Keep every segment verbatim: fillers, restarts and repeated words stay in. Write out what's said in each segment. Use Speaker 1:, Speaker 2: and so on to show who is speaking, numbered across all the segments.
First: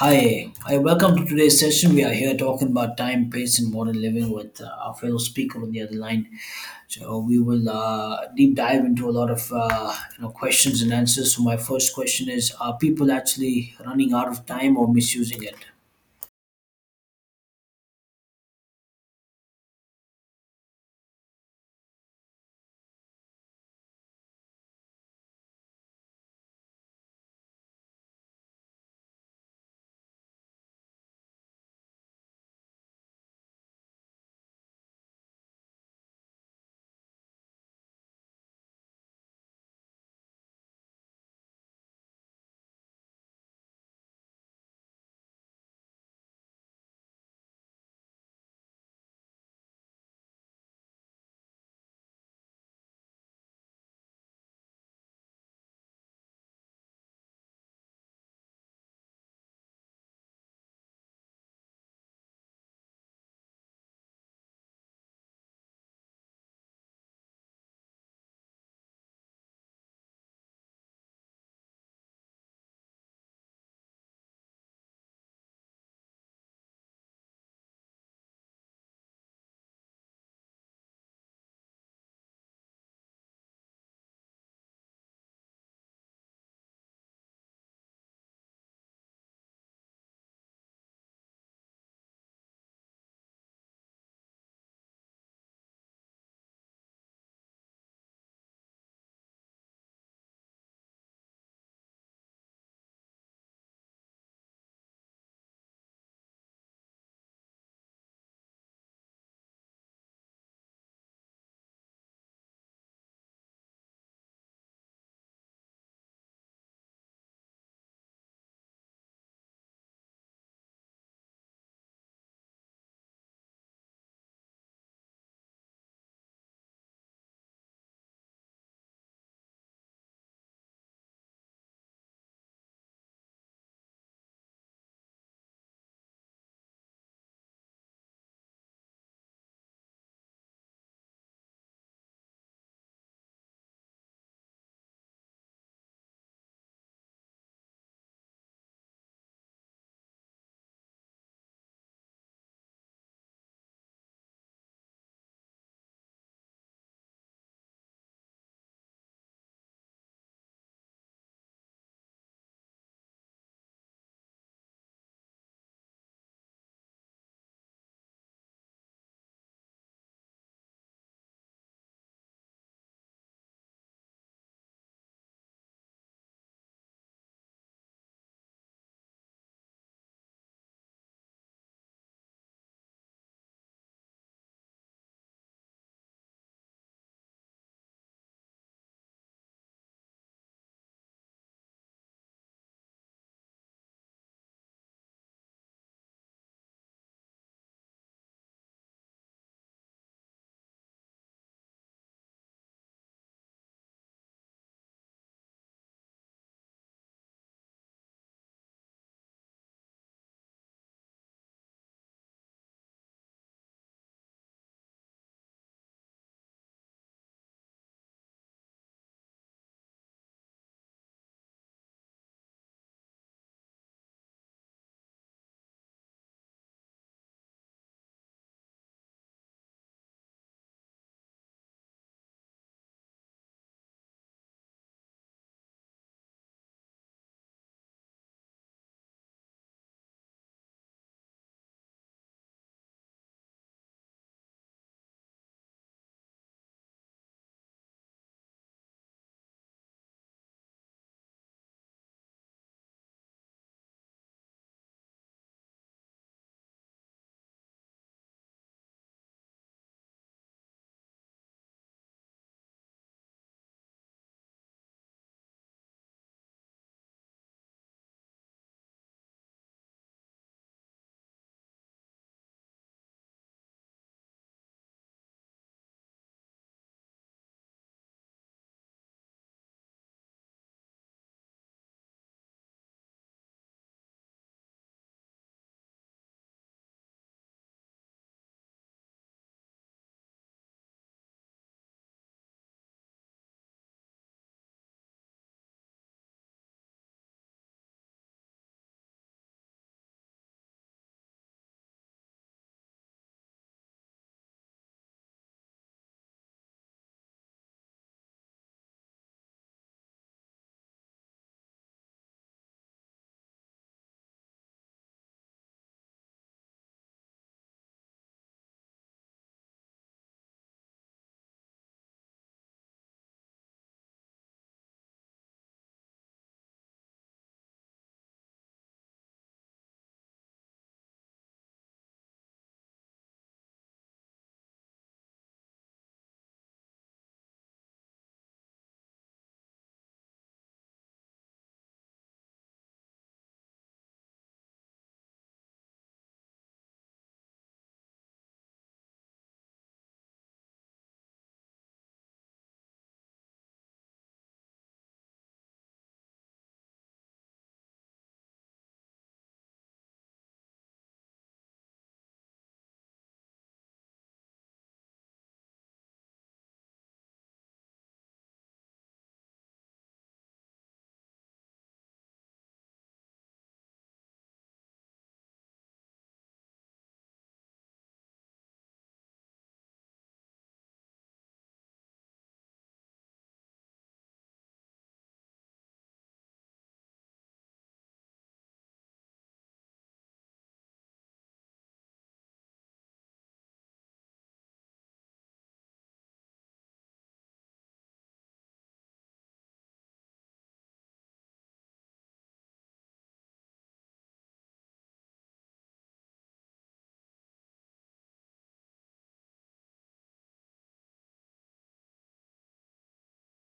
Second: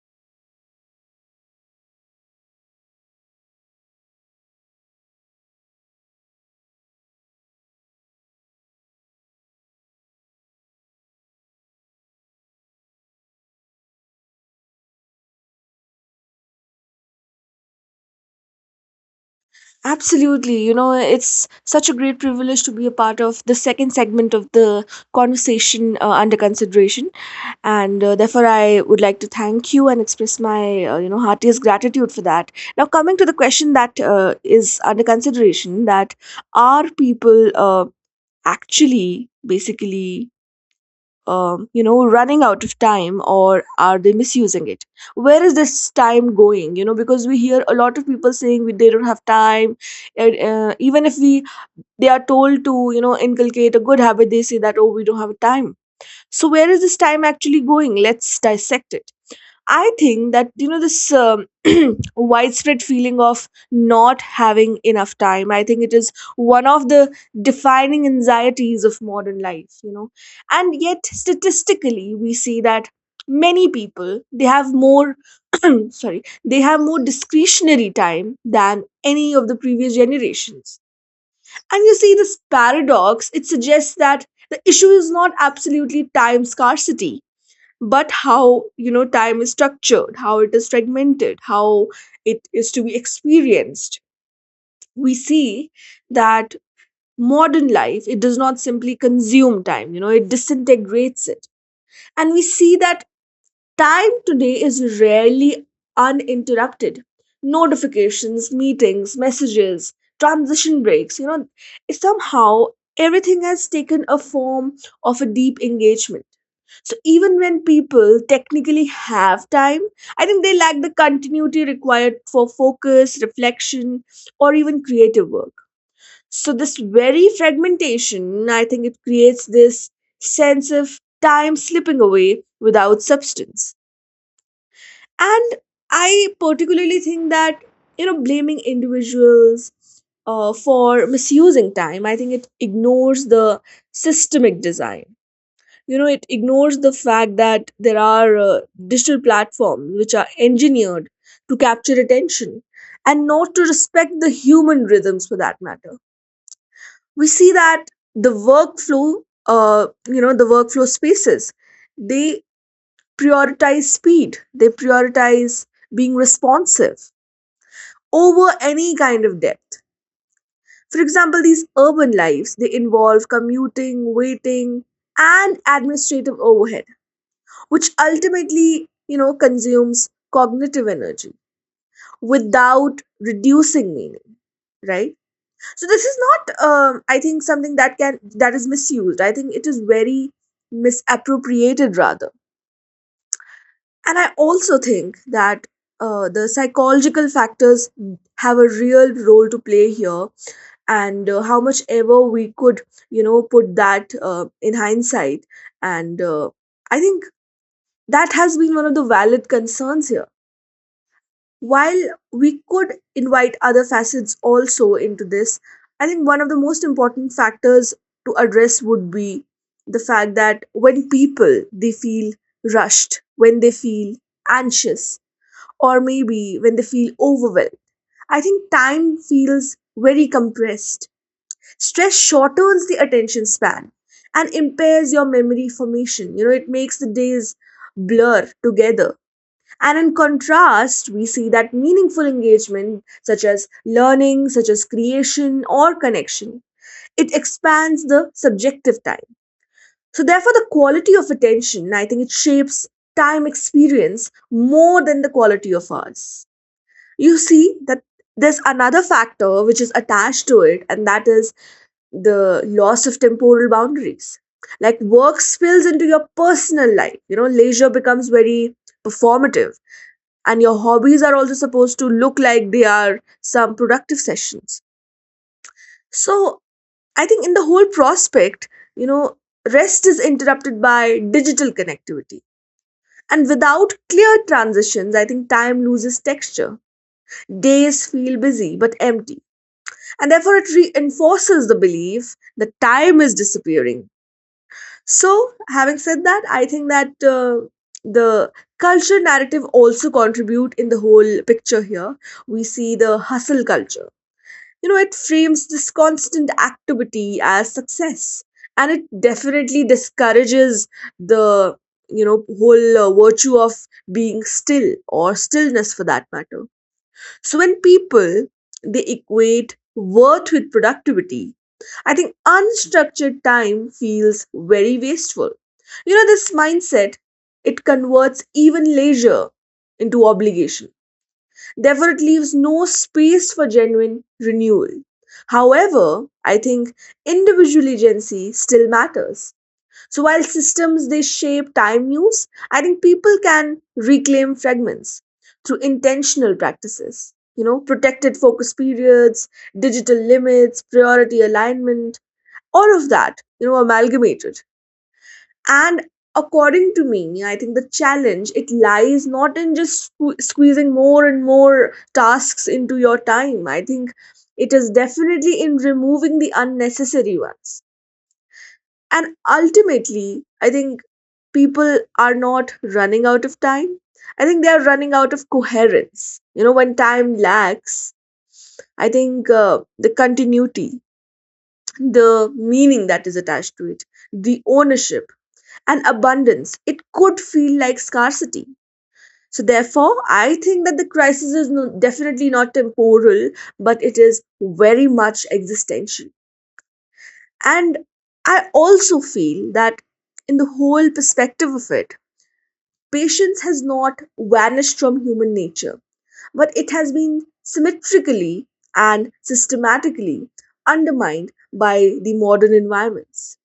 Speaker 1: Hi, hi, welcome to today's session. We are here talking about time, pace, and modern living with uh, our fellow speaker on the other line. So we will uh, deep dive into a lot of uh, you know questions and answers. So my first question is: Are people actually running out of time or misusing it?
Speaker 2: Absolutely. You know, it's such a great privilege to be a part of the second segment of the conversation uh, under consideration. And uh, Therefore, I would like to thank you and express my, uh, you know, heartiest gratitude for that. Now, coming to the question that uh, is under consideration, that are people uh, actually basically um, you know, running out of time or are they misusing it? Where is this time going, you know, because we hear a lot of people saying we, they don't have time. And uh, Even if we they are told to, you know, inculcate a good habit, they say that, oh, we don't have time. So where is this time actually going? Let's dissect it. I think that, you know, this um, widespread feeling of not having enough time, I think it is one of the defining anxieties of modern life. You know, and yet statistically we see that many people they have more sorry, they have more discretionary time than any of the previous generations. And you see this paradox. It suggests that the issue is not absolutely time scarcity, but how, you know, time is structured, how it is fragmented, how it is to be experienced. We see that modern life, it does not simply consume time, you know, it disintegrates it. And we see that time today is rarely uninterrupted. Notifications, meetings, messages, transition breaks, you know, somehow everything has taken a form of a deep engagement. So even when people technically have time, I think they lack the continuity required for focus, reflection, or even creative work. So this very fragmentation, I think it creates this sense of time slipping away without substance. And I particularly think that, you know, blaming individuals uh, for misusing time, I think it ignores the systemic design. You know, it ignores the fact that there are uh, digital platforms which are engineered to capture attention and not to respect the human rhythms, for that matter. We see that the workflow, uh, you know, the workflow spaces, they prioritize speed, they prioritize being responsive over any kind of depth. For example, these urban lives, they involve commuting, waiting, and administrative overhead, which ultimately, you know, consumes cognitive energy without reducing meaning, right? So this is not, um, I think, something that can that is misused. I think it is very misappropriated rather. And I also think that uh, the psychological factors have a real role to play here. And uh, How much ever we could, you know, put that uh, in hindsight, and uh, I think that has been one of the valid concerns here. While we could invite other facets also into this, I think one of the most important factors to address would be the fact that when people they feel rushed, when they feel anxious, or maybe when they feel overwhelmed, I think time feels very compressed. Stress shortens the attention span and impairs your memory formation. You know, it makes the days blur together. And in contrast, we see that meaningful engagement, such as learning, such as creation or connection, it expands the subjective time. So, therefore, the quality of attention, I think it shapes time experience more than the quality of ours. You see that there's another factor which is attached to it, and that is the loss of temporal boundaries, like work spills into your personal life, you know, leisure becomes very performative, and your hobbies are also supposed to look like they are some productive sessions. So I think in the whole prospect, you know, rest is interrupted by digital connectivity, and without clear transitions, I think time loses texture, days feel busy but empty. And therefore, it reinforces the belief that time is disappearing. So, having said that, I think that uh, the culture narrative also contribute in the whole picture here. We see the hustle culture. You know, it frames this constant activity as success, and it definitely discourages the, you know, whole uh, virtue of being still or stillness, for that matter. So when people they equate worth with productivity, I think unstructured time feels very wasteful. You know, this mindset, it converts even leisure into obligation. Therefore it leaves no space for genuine renewal. However, I think individual agency still matters. So while systems they shape time use, I think people can reclaim fragments through intentional practices. You know, protected focus periods, digital limits, priority alignment, all of that, you know, amalgamated. And according to me, I think the challenge it lies not in just sque- squeezing more and more tasks into your time. I think it is definitely in removing the unnecessary ones. And ultimately, I think people are not running out of time. I think they are running out of coherence. You know, when time lacks, I think uh, the continuity, the meaning that is attached to it, the ownership and abundance, it could feel like scarcity. So, therefore, I think that the crisis is no, definitely not temporal, but it is very much existential. And I also feel that in the whole perspective of it, patience has not vanished from human nature, but it has been symmetrically and systematically undermined by the modern environments.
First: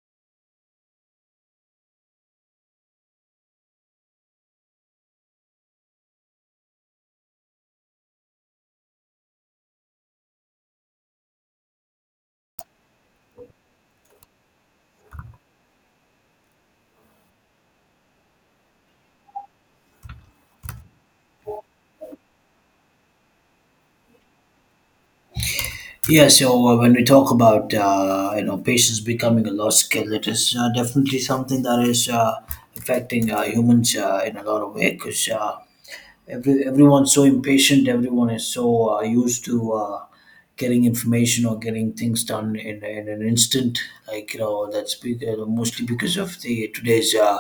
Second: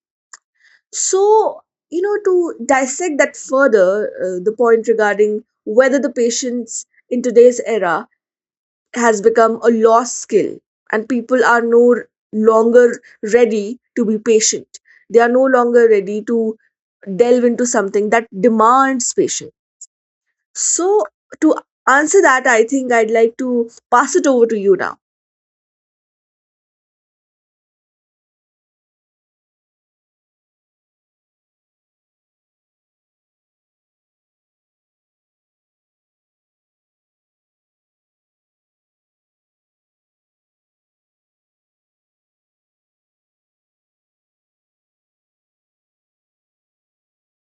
Speaker 2: So, you know, to dissect that further, uh, the point regarding whether the patience in today's era has become a lost skill, and people are no longer ready to be patient. They are no longer ready to delve into something that demands patience. So to answer that, I think I'd like to pass it over to you now.
Speaker 1: Yeah, so uh, when we talk about uh, you know patients becoming a lost skill, it is uh, definitely something that is uh, affecting uh, humans uh, in a lot of ways. Because uh, Every, everyone's so impatient. Everyone is so uh, used to uh, getting information or getting things done in, in an instant. Like you know, that's be- uh, mostly because of the today's uh,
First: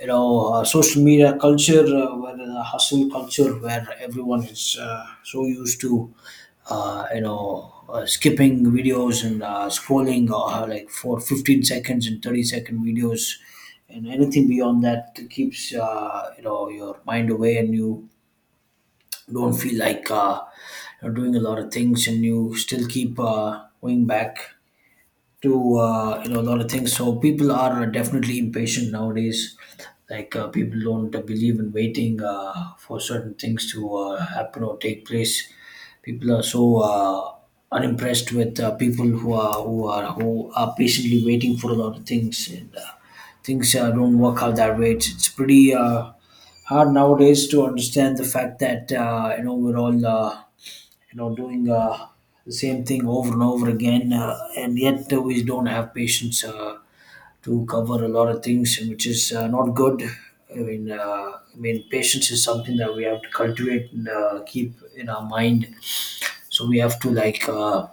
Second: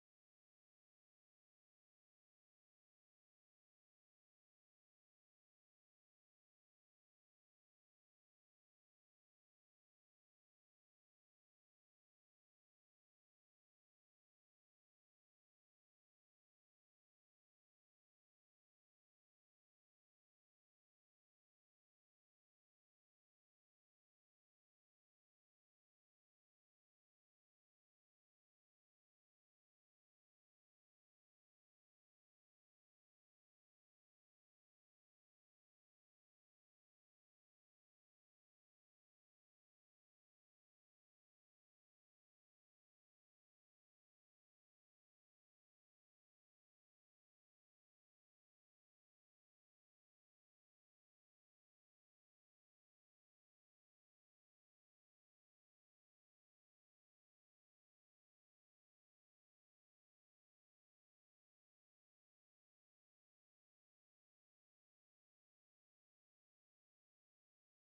Speaker 1: you know uh, social media culture, uh, where the hustle culture, where everyone is uh, so used to uh, you know, uh, skipping videos and uh, scrolling uh, like for fifteen seconds and thirty second videos and anything beyond that keeps uh, you know your mind away and you don't feel like uh, you're doing a lot of things and you still keep uh, going back to uh, you know a lot of things. So people are definitely impatient nowadays. Like uh, people don't believe in waiting uh, for certain things to uh, happen or take place. People are so uh, unimpressed with uh, people who are who are who are patiently waiting for a lot of things, and uh, things uh, don't work out that way. It's, it's pretty uh, hard nowadays to understand the fact that uh, you know we're all. Uh, you know doing uh, the same thing over and over again uh, and yet uh, we don't have patience uh, to cover a lot of things and which is uh, not good. i mean uh, I mean patience is something that we have to cultivate and uh, keep in our mind. So we have to like uh,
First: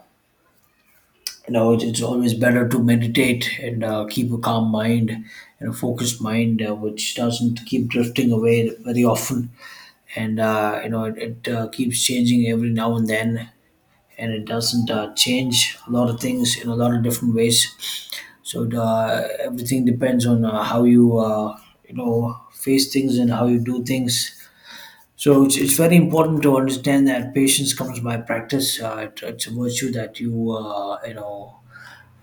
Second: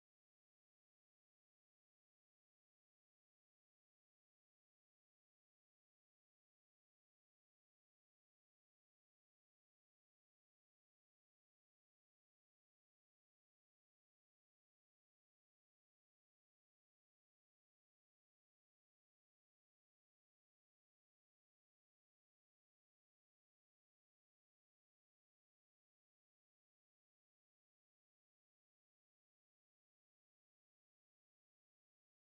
Speaker 1: you know it's, it's always better to meditate and uh, keep a calm mind and a focused mind uh, which doesn't keep drifting away very often. And uh, you know it, it uh, keeps changing every now and then, and it doesn't uh, change a lot of things in a lot of different ways. So it, uh, everything depends on uh, how you uh, you know face things and how you do things. So it's, it's very important to understand that patience comes by practice. Uh, it, it's a virtue that you uh, you know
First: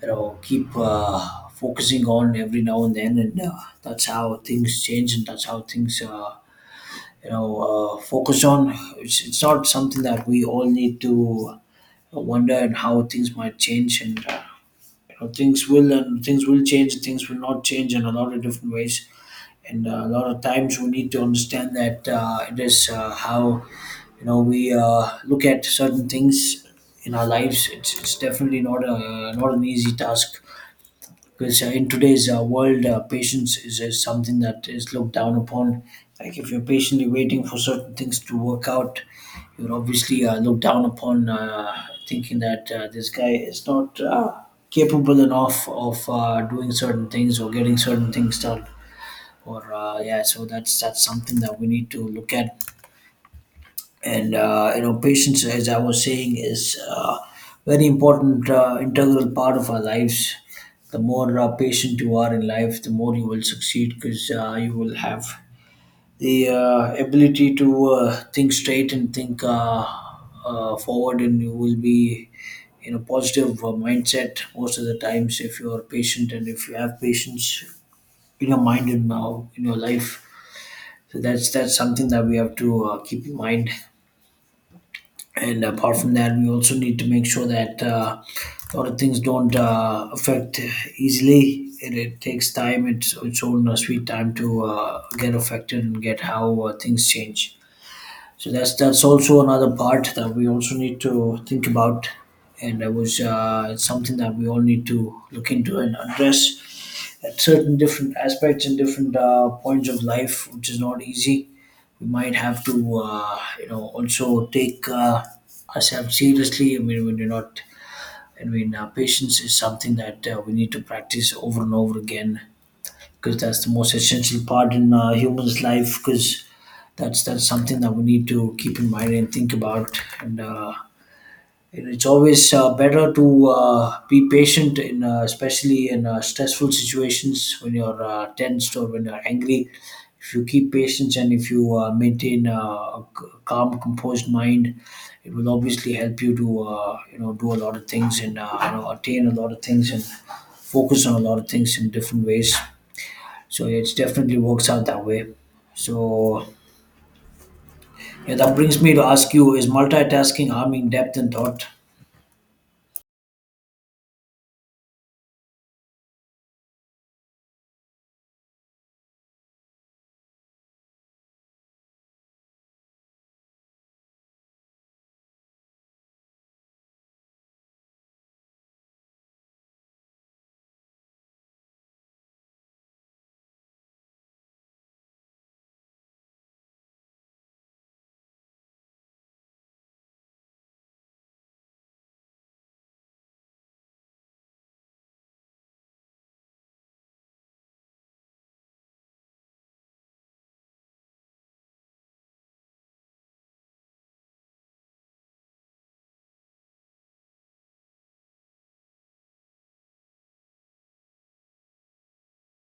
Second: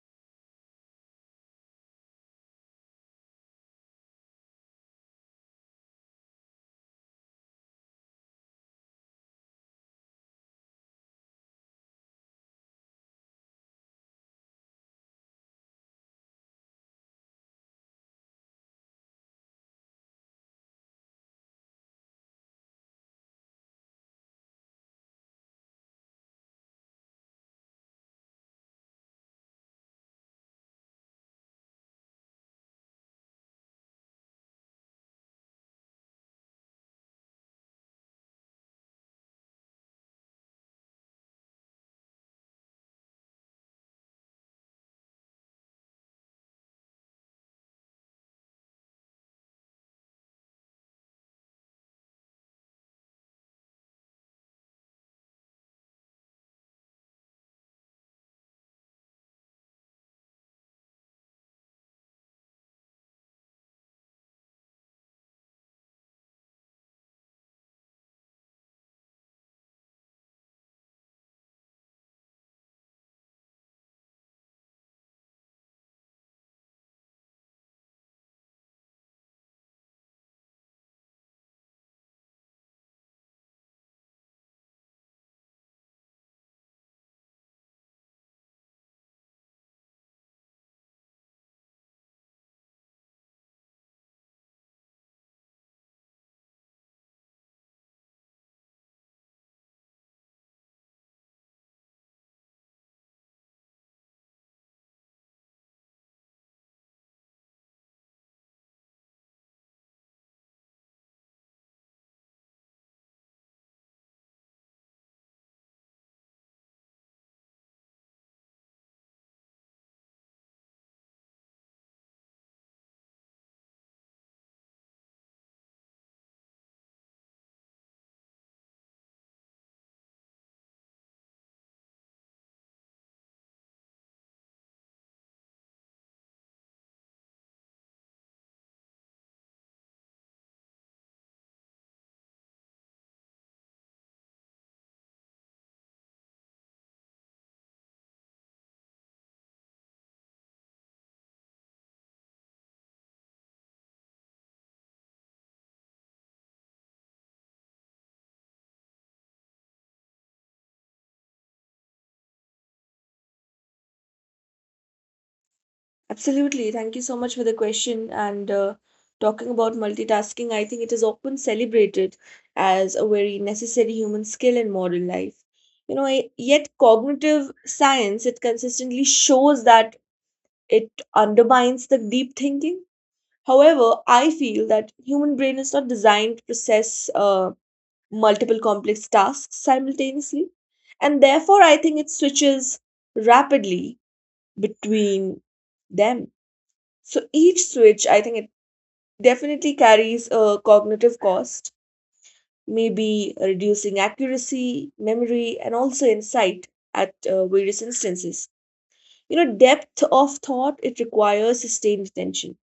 Speaker 1: you know keep uh, focusing on every now and then, and uh, that's how things change, and that's how things uh, you know uh, focus on. It's, it's not something that we all need to wonder and how things might change, and uh, you know things will, and things will change, things will not change in a lot of different ways. And uh, a lot of times we need to understand that uh, it is uh, how you know we uh, look at certain things in our lives. It's, it's definitely not a not an easy task, because uh, in today's uh, world, uh, patience is, is something that is looked down upon. Like if you're patiently waiting for certain things to work out, you're obviously uh, looked down upon, uh, thinking that uh, this guy is not uh, capable enough of uh, doing certain things or getting certain things done or uh, yeah, so that's that's something that we need to look at. And uh, you know patience, as I was saying, is uh, very important, uh, integral part of our lives. The more uh, patient you are in life, the more you will succeed, because uh, you will have the uh, ability to uh, think straight and think uh, uh, forward, and you will be in a positive uh, mindset most of the times if you are patient and if you have patience in your mind and now in your life. So that's that's something that we have to uh, keep in mind. And apart from that, we also need to make sure that uh, a lot of things don't uh, affect easily. It, it takes time. It's its own uh, sweet time to uh, get affected and get how uh, things change. So that's that's also another part that we also need to think about, and that was uh, it's something that we all need to look into and address at certain different aspects and different uh, points of life, which is not easy. We might have to, uh, you know, also take uh, ourselves seriously. I mean, when you're not, I mean, uh, patience is something that uh, we need to practice over and over again, because that's the most essential part in uh, human's life, because that's that's something that we need to keep in mind and think about and. Uh, and it's always uh, better to uh, be patient, in uh, especially in uh, stressful situations when you're uh, tensed or when you're angry. If you keep patience and if you uh, maintain uh, a c- calm, composed mind, it will obviously help you to uh, you know do a lot of things and uh, you know attain a lot of things and focus on a lot of things in different ways. So yeah, it's definitely works out that way. So yeah, that brings me to ask you: Is multitasking harming depth and thought?
Speaker 2: Absolutely. Thank you so much for the question. And uh, Talking about multitasking, I think it is often celebrated as a very necessary human skill in modern life. You know, y- yet cognitive science, it consistently shows that it undermines the deep thinking. However, I feel that human brain is not designed to process uh, multiple complex tasks simultaneously. And therefore, I think it switches rapidly between them. So each switch, I think it definitely carries a cognitive cost, maybe reducing accuracy, memory, and also insight at uh, various instances. You know, depth of thought, it requires sustained attention.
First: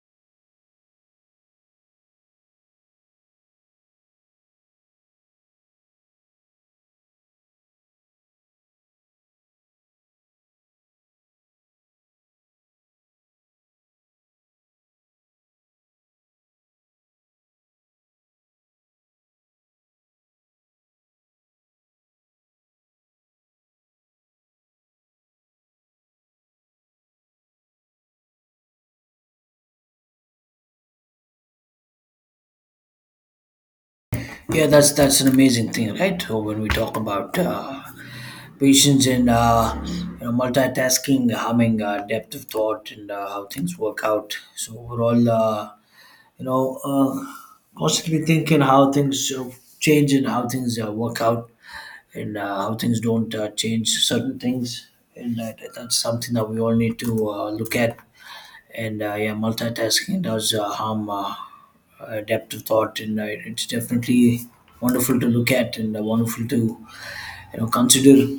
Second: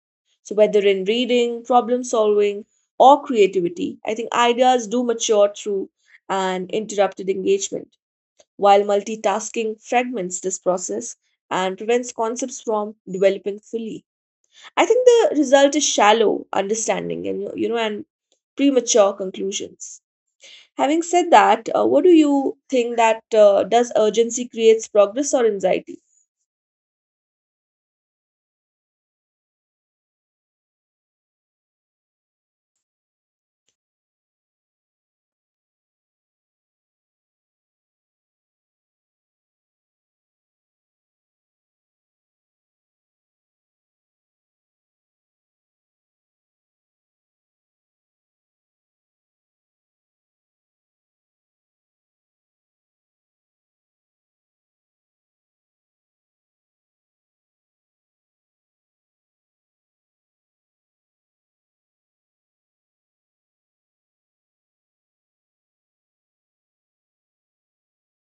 Speaker 2: So whether in reading, problem solving, or creativity, I think ideas do mature through an interrupted engagement, while multitasking fragments this process and prevents concepts from developing fully. I think the result is shallow understanding and, you know, and premature conclusions. Having said that, uh, what do you think that, uh, does urgency creates progress or anxiety?
Speaker 1: Yeah, that's that's an amazing thing, right? So when we talk about uh, patience and uh, you know, multitasking, having uh, depth of thought, and uh, how things work out. So overall, uh, you know, uh, constantly thinking how things uh, change and how things uh, work out, and uh, how things don't uh, change certain things, and that, that's something that we all need to uh, look at. And uh, yeah, multitasking does uh, harm uh, adaptive thought, and uh, it's definitely wonderful to look at and uh, wonderful to you know consider.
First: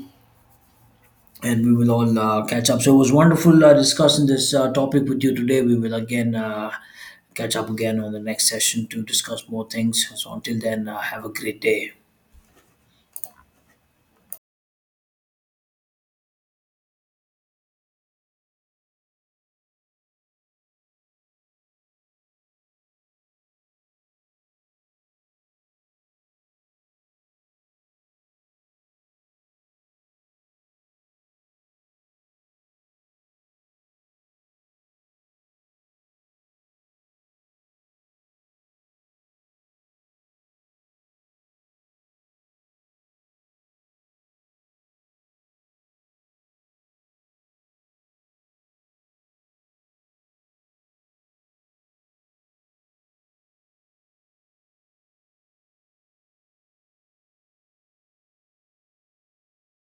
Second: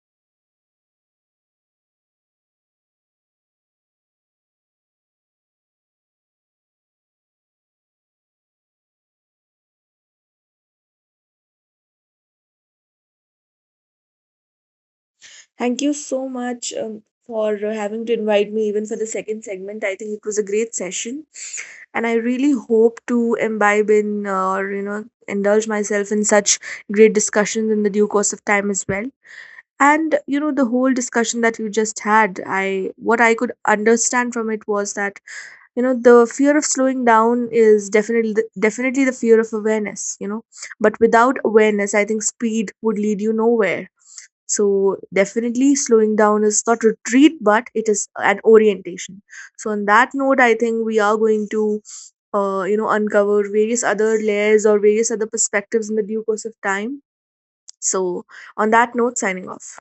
Speaker 1: And we will all uh, catch up. So it was wonderful uh, discussing this uh, topic with you today. We will again uh, catch up again on the next session to discuss more things. So until then, uh, have a great day.
Speaker 2: Thank you so much um, for uh, having to invite me even for the second segment. I think it was a great session, and I really hope to imbibe in uh, or, you know, indulge myself in such great discussions in the due course of time as well. And you know the whole discussion that you just had, I what I could understand from it was that, you know, the fear of slowing down is definitely the, definitely the fear of awareness, you know, but without awareness, I think speed would lead you nowhere. So definitely slowing down is not retreat, but it is an orientation. So on that note, I think we are going to uh, you know, uncover various other layers or various other perspectives in the due course of time. So on that note, signing off.